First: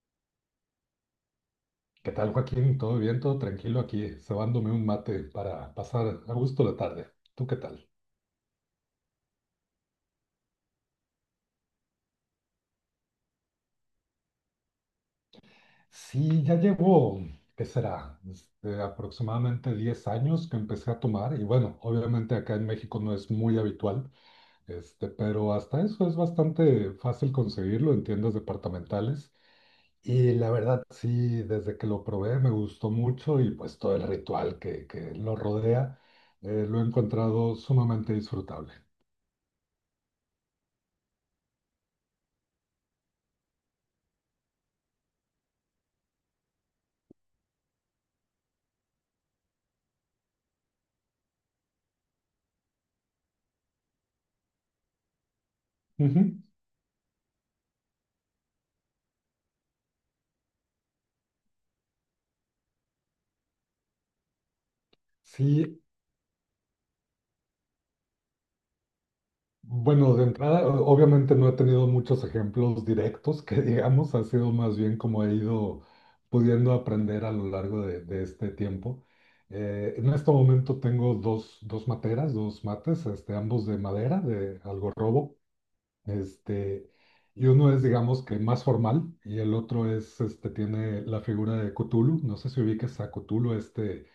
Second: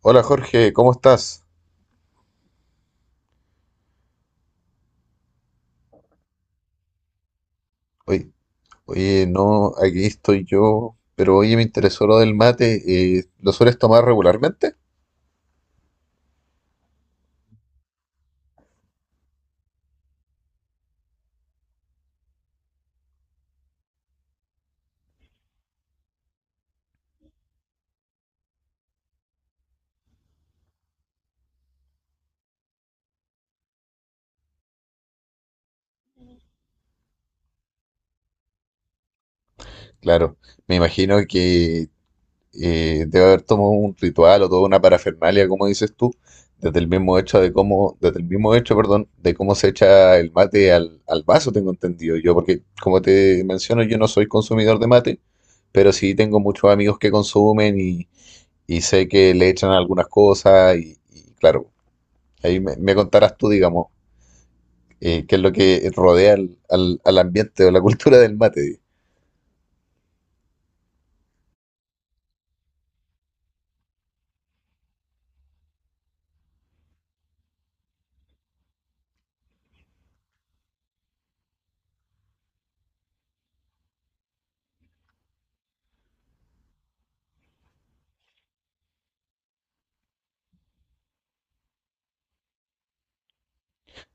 Hola Jorge, ¿cómo estás? ¿Qué tal, Joaquín? ¿Todo bien? ¿Todo tranquilo aquí? Cebándome un mate para pasar a gusto la tarde. ¿Tú qué tal? Oye, oye, no, aquí estoy yo, pero oye, me interesó lo del mate. ¿Lo sueles tomar regularmente? Sí, ya llevo, ¿qué será? Aproximadamente 10 años que empecé a tomar. Y bueno, obviamente acá en México no es muy habitual, pero hasta eso es bastante fácil conseguirlo en tiendas departamentales. Y la verdad, sí, desde que lo probé me gustó mucho, y pues todo el ritual que lo rodea lo he encontrado sumamente disfrutable. Claro, me imagino que debe haber tomado un ritual o toda una parafernalia, como dices tú, desde el mismo hecho de cómo, desde el mismo hecho, perdón, de cómo se echa el mate al vaso, tengo entendido yo, porque como te menciono, yo no soy consumidor de mate, pero sí Ujú. tengo muchos amigos que consumen y sé que le echan algunas cosas y claro. Ahí me contarás tú, digamos, qué es lo Sí, que rodea al, al ambiente o la cultura del mate. Di. bueno, de entrada, obviamente no he tenido muchos ejemplos directos que, digamos, ha sido más bien como he ido pudiendo aprender a lo largo de este tiempo. En este momento tengo dos materas, dos mates, ambos de madera, de algarrobo. este, y uno es, digamos, que más formal, y el otro es, tiene la figura de Cthulhu, no sé si ubiques a Cthulhu, este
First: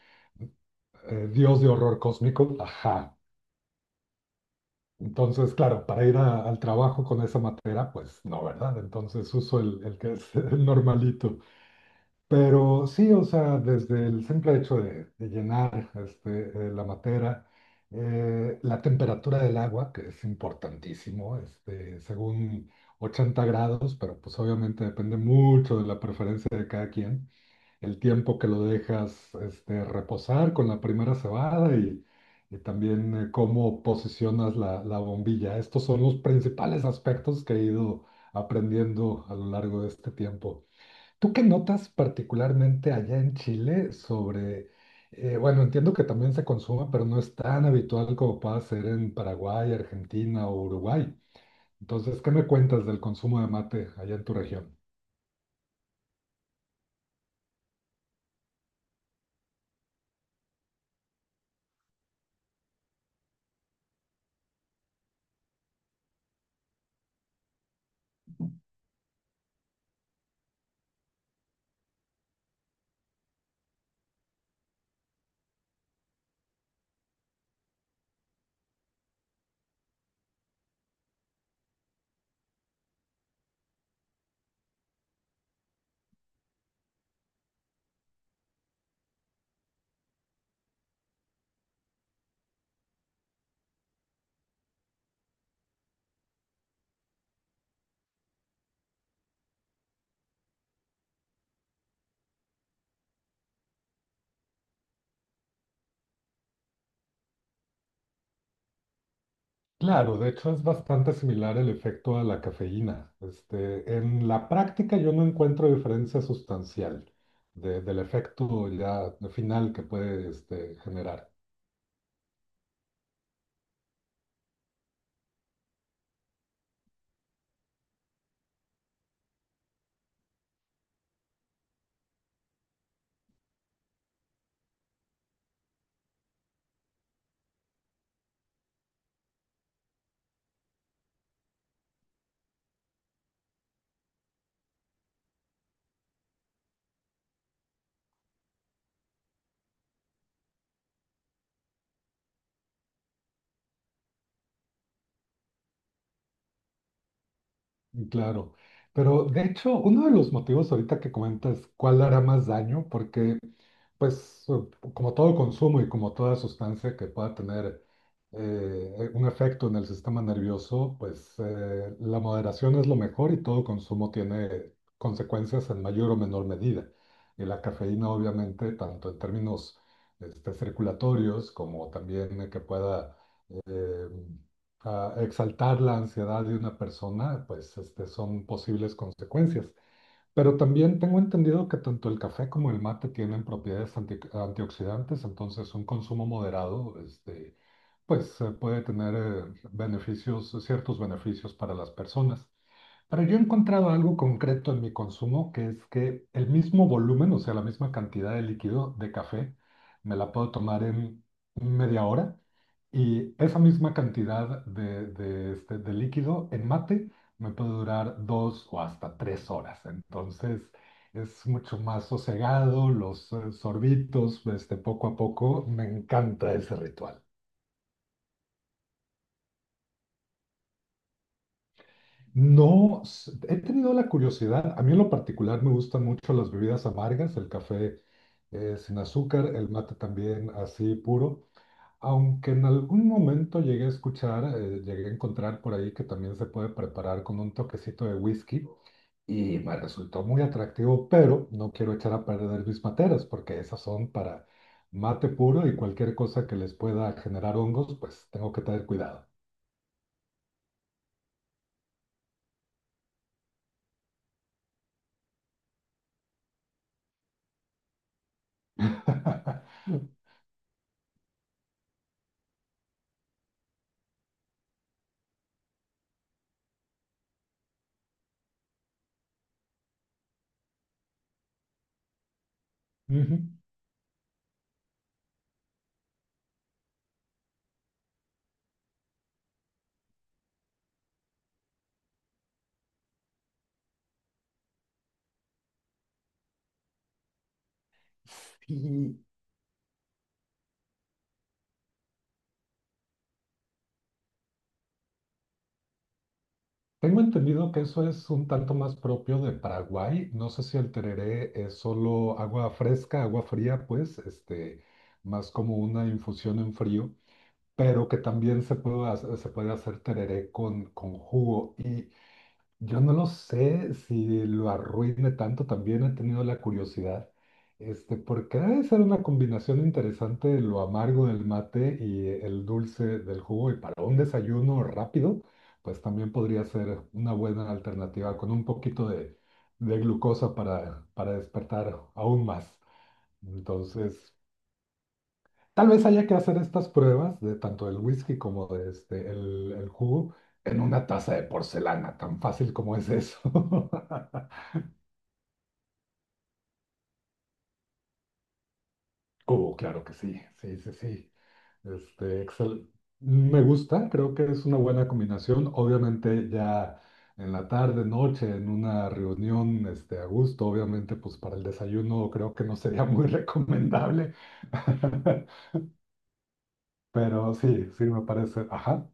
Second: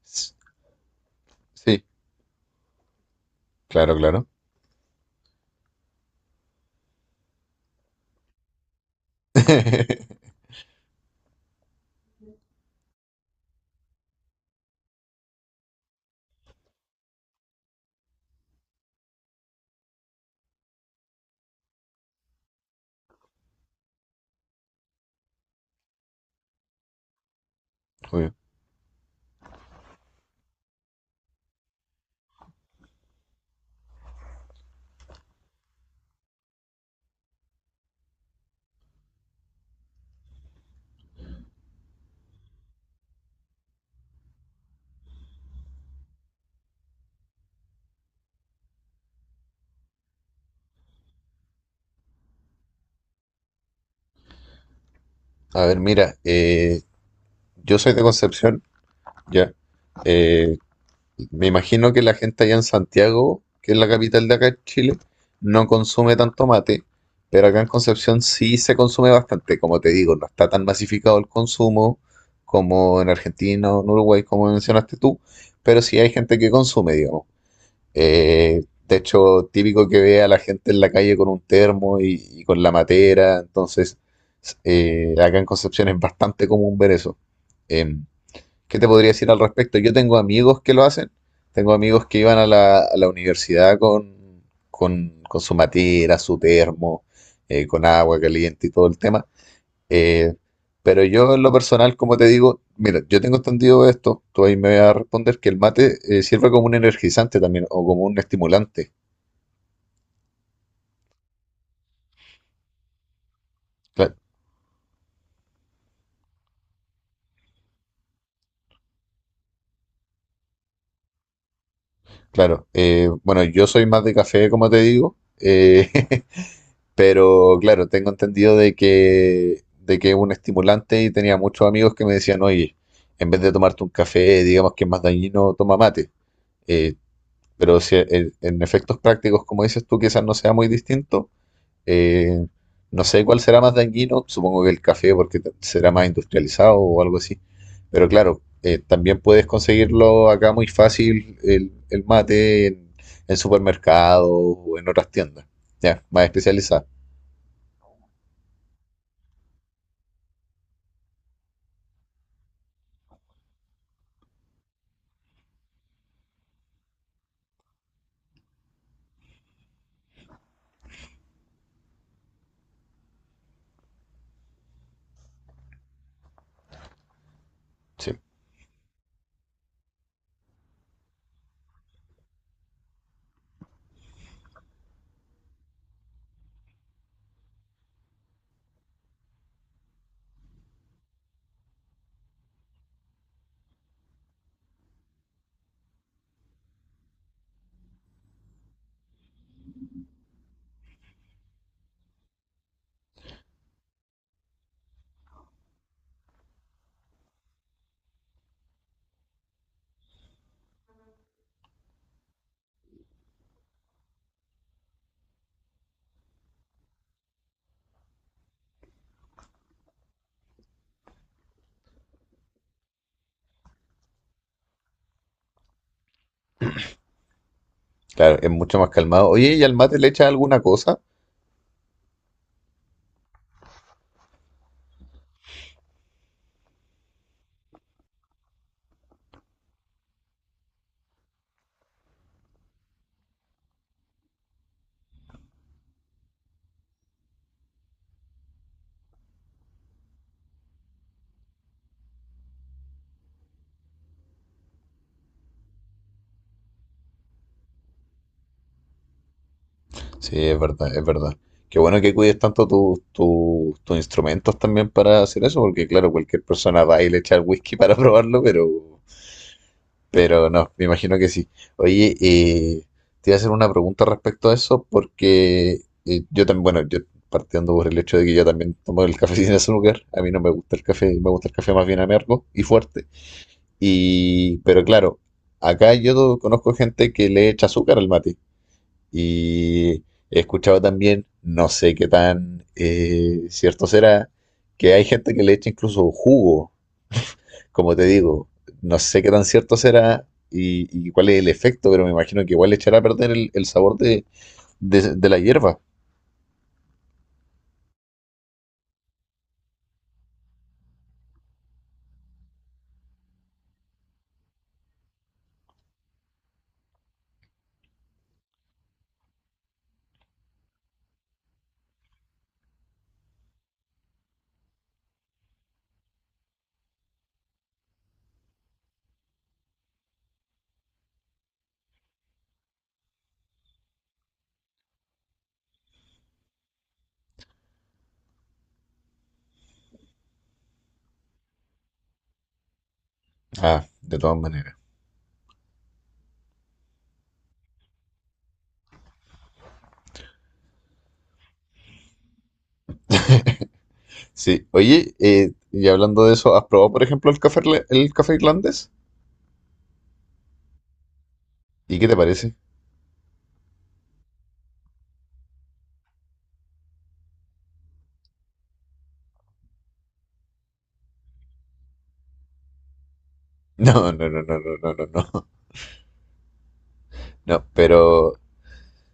eh, dios de Sí, horror cósmico, ajá. claro, claro. Entonces, claro, para ir al trabajo con esa materia, pues no, ¿verdad? Entonces uso el que es el normalito. Pero sí, o sea, desde el simple hecho de llenar la materia, la temperatura del agua, que es importantísimo, según 80 grados, pero pues obviamente depende mucho de la preferencia de cada quien, el Obvio. tiempo que lo dejas reposar con la primera cebada, y también cómo posicionas la, la bombilla. Estos son los principales aspectos que he ido aprendiendo a lo largo de este tiempo. ¿Tú qué notas particularmente allá en Chile sobre, bueno, entiendo que también se consuma, pero no es tan habitual como pueda ser en Paraguay, Argentina o Uruguay? Entonces, ¿qué me cuentas del consumo de mate allá en tu región? A ver, mira, yo soy de Concepción, ya. Eh, Me imagino que la gente allá en Santiago, que es la capital de acá en Chile, no consume tanto mate, pero acá en Concepción sí se consume bastante. Como te digo, no está tan masificado el consumo como en Argentina o en Uruguay, como mencionaste tú, pero sí hay gente que consume, digamos. Eh, de hecho, típico que vea a la gente en la calle con un termo y con la matera. Entonces, acá en Concepción es bastante común ver eso. Em, ¿Qué te podría decir al respecto? Yo tengo amigos que lo hacen. Tengo amigos que iban a la universidad con, con su matera, su termo, con agua caliente y todo el tema. Eh, pero yo en lo personal, como te digo, mira, yo tengo entendido esto, tú ahí me vas a responder que el mate sirve como un energizante también o como un estimulante. Claro, de hecho es bastante similar el efecto a la cafeína. Cla- En la práctica yo no encuentro diferencia sustancial del efecto ya final que puede generar. Claro, bueno, yo soy más de café, como te digo, pero claro, tengo entendido de que es un estimulante y tenía muchos amigos que me decían, oye, en vez de tomarte un café, digamos que es más dañino, toma mate. Eh, pero si, en efectos prácticos, como dices tú, quizás no sea muy distinto. Eh, no sé cuál será más dañino, supongo que el café porque será más industrializado o algo así. Pero claro, también puedes conseguirlo acá muy fácil el mate en supermercados o en otras tiendas, ya, más especializadas. Claro, pero de hecho uno de los motivos ahorita que comentas, cuál hará más daño, porque pues como todo consumo y como toda sustancia que pueda tener un efecto en el sistema nervioso, pues la moderación es lo mejor, y todo consumo tiene consecuencias en mayor o menor medida. Y la cafeína, Sí, obviamente, tanto en términos circulatorios como también que pueda eh, exaltar la ansiedad de una persona, pues son posibles consecuencias. Pero también tengo entendido que tanto el café como el mate tienen propiedades antioxidantes. Entonces un consumo moderado, pues puede tener beneficios, ciertos beneficios para las personas. Pero yo he encontrado algo concreto en mi consumo, que es que el mismo volumen, o sea, la misma cantidad de líquido de café, me la puedo tomar en media hora, y esa misma cantidad de, de líquido en mate me puede durar 2 o hasta 3 horas. Entonces es mucho más sosegado, los sorbitos, poco a poco. Me encanta ese ritual. claro, es mucho más calmado. Oye, ¿y al mate le echas alguna cosa? No, he tenido la curiosidad. A mí en lo particular me gustan mucho las bebidas amargas, el café sin azúcar, el mate también así puro. Aunque en algún momento llegué a escuchar, llegué a encontrar por ahí que también se puede preparar con un toquecito de whisky, y me resultó muy atractivo, pero no quiero echar a perder mis materas, porque esas son para mate puro, y cualquier cosa que les pueda generar hongos, pues tengo que tener cuidado. Sí, es verdad, es verdad. Qué bueno que cuides tanto tus instrumentos también para hacer eso, porque claro, cualquier persona va y le echa el whisky para probarlo, pero Pero no, me imagino que sí. Oye, te iba a hacer una pregunta respecto a eso porque yo también, bueno, yo partiendo por el hecho de que yo también tomo el café sin azúcar, a mí no me gusta el café, me gusta el café más bien amargo y fuerte. Ujú. Y, pero claro, acá yo conozco gente que le echa azúcar al mate y he escuchado también, no sé qué tan cierto será, que hay gente que le echa incluso jugo como te digo, no sé Sí, qué tan cierto será y cuál es el efecto, pero me imagino que igual le echará a perder el sabor de, de la hierba. tengo entendido que eso es un tanto más propio de Paraguay. No sé, si el tereré es solo agua fresca, agua fría, pues, más como una infusión en frío, pero que también se puede hacer tereré con jugo. Y yo no lo sé si lo arruine tanto. También he tenido la curiosidad, porque debe ser una combinación interesante de lo amargo del mate y el dulce del jugo, y para un desayuno rápido pues también podría ser una buena alternativa con un poquito de glucosa para despertar aún más. Ah, de todas Entonces, maneras. tal vez haya que hacer estas pruebas, de tanto del whisky como de el jugo, en una taza de porcelana, tan fácil como es eso. Sí, oye, y hablando de eso, ¿has probado, por ejemplo, el café, el café irlandés? Cubo, claro que sí, sí, sí, sí. ¿Y qué te Este, parece? excel- Me gusta, creo que es una buena combinación. Obviamente ya en la tarde, noche, en una reunión a gusto, obviamente pues para el desayuno creo que no sería muy No, no, recomendable. no, no, no, no, no, no. Pero No, sí, sí me pero parece. Ajá,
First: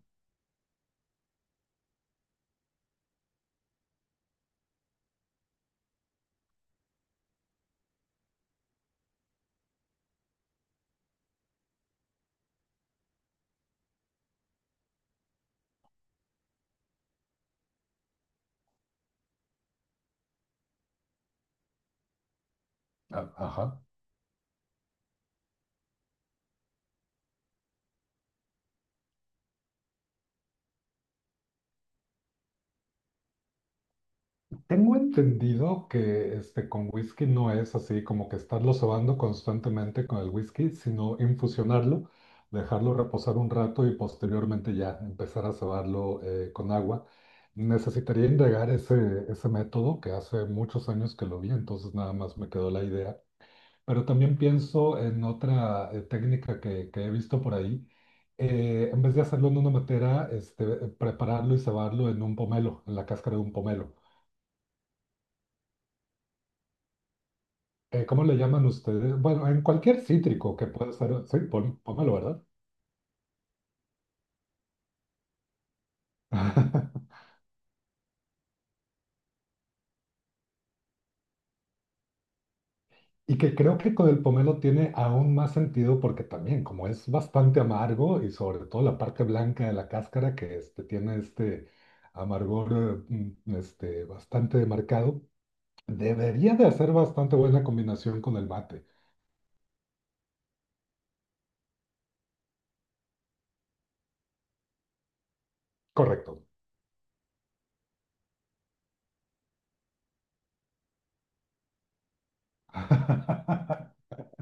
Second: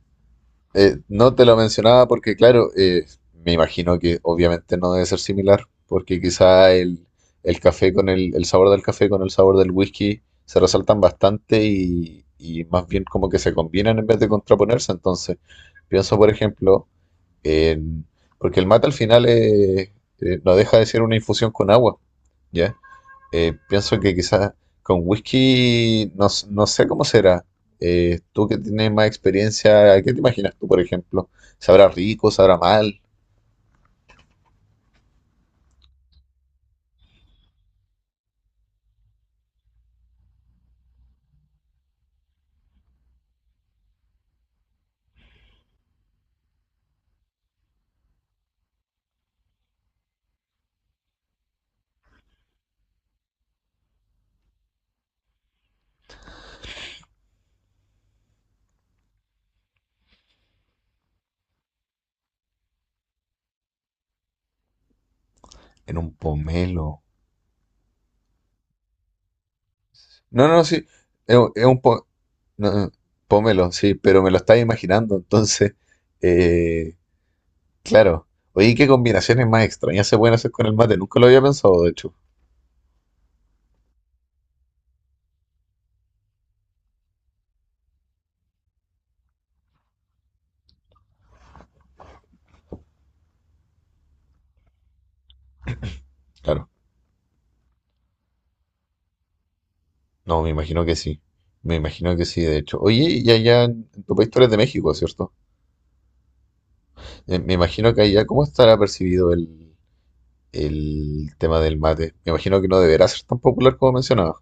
No te lo mencionaba porque, claro, me imagino que obviamente no debe ser similar, porque quizá el café con el sabor del café con el sabor del whisky se resaltan bastante y más bien como que se combinan en vez de contraponerse. Entonces, pienso, por ejemplo, en, porque el mate al final no deja de ser una infusión con agua, ¿ya? Ajá. Pienso que quizás con whisky no, no sé cómo será. Tú que tienes más experiencia, ¿qué te imaginas tú, por ejemplo? ¿Sabrá rico, sabrá mal? Tengo entendido que con whisky no es así como que estarlo sobando constantemente con el whisky, sino infusionarlo, dejarlo reposar un rato, y posteriormente ya empezar a cebarlo con agua. Necesitaría indagar ese, ese método, que hace muchos años que lo vi, entonces nada más me quedó la idea. Pero también pienso en otra técnica que he visto por ahí. En vez de hacerlo en una matera, prepararlo y cebarlo en un pomelo, en la cáscara de un pomelo. En un pomelo. ¿ ¿cómo le llaman ustedes? Bueno, en cualquier No, cítrico no, que sí, pueda ser, sí, es un pomelo, ¿verdad? no, no, pomelo, sí, pero me lo estaba imaginando, entonces, eh, claro. Oye, ¿qué combinaciones más extrañas se pueden hacer con el mate? Nunca lo había pensado, de hecho. Y que creo que con el pomelo tiene aún más sentido, porque también, como es bastante amargo, y sobre todo la parte blanca de la cáscara que tiene este amargor bastante marcado, debería de Claro, hacer bastante buena combinación con el mate. no, me imagino que sí. Me imagino que sí, de hecho. Oye, y allá en tu país tú eres de México, ¿cierto? Correcto. Me imagino que allá, ¿cómo estará percibido el tema del mate? Me imagino que no deberá ser tan popular como mencionaba.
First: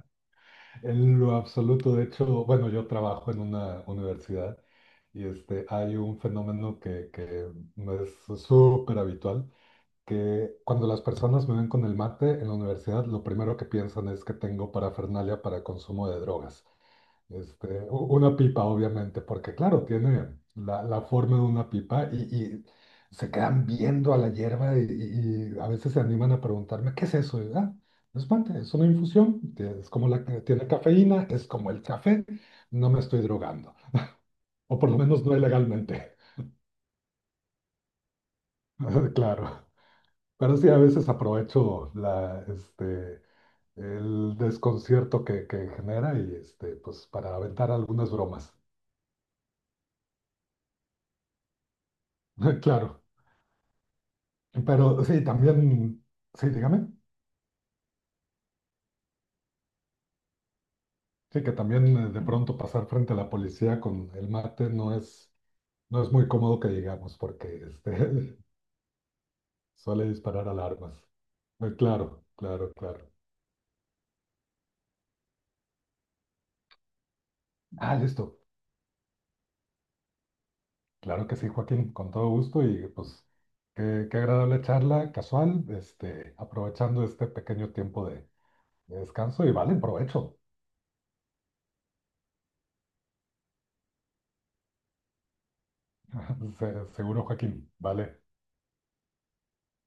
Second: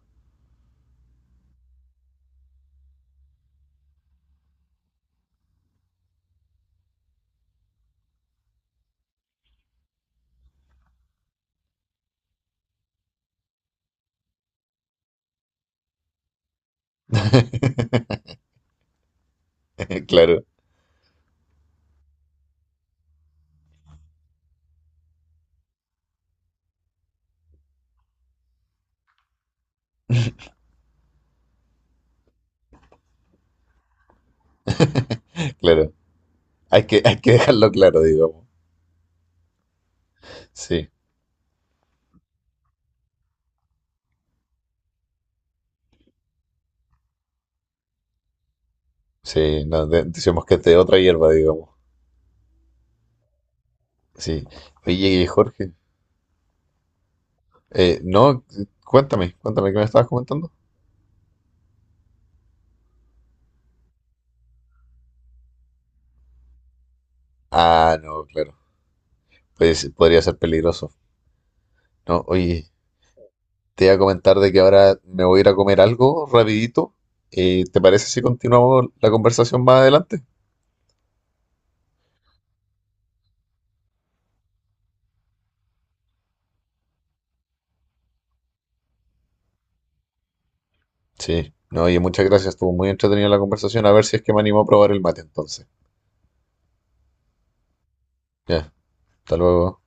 En lo absoluto. De hecho, bueno, yo trabajo en una universidad, y hay un fenómeno que no es súper habitual, que cuando las personas me ven con el mate en la universidad, lo primero que piensan es que tengo parafernalia para consumo de drogas. Una pipa, obviamente, porque claro, tiene Claro, la, la forma de una pipa, y se quedan viendo a la hierba, y a veces se animan a preguntarme, ¿qué es eso? Y, "Ah, no es mate, es una infusión, es como la que tiene cafeína, es como el café, no me estoy drogando, o por lo menos no claro. ilegalmente". Hay que dejarlo claro, digamos. Claro. Pero sí, a Sí, veces aprovecho el desconcierto que genera, y pues para aventar algunas bromas. sí, no, decimos que este es de otra hierba, digamos. Claro. Sí. Pero sí, Oye, Jorge, también, sí, dígame. No, cuéntame, cuéntame qué me estabas comentando. Sí, que también de pronto pasar frente a la policía con el mate no es muy cómodo que digamos, porque Ah, no, claro. Pues suele podría ser disparar peligroso. alarmas. No, Claro, oye, claro, claro. te iba a comentar de que ahora me voy a ir a comer algo rapidito. ¿Te Ah, parece si listo. continuamos la conversación más adelante? Claro que sí, Joaquín, con todo gusto, y pues qué agradable charla casual, aprovechando este pequeño tiempo de descanso, y vale, provecho. Sí, no, oye, muchas gracias. Estuvo muy entretenida la conversación. A ver si es que me animo a probar el mate entonces. Seguro, Joaquín, vale. Ya, hasta luego.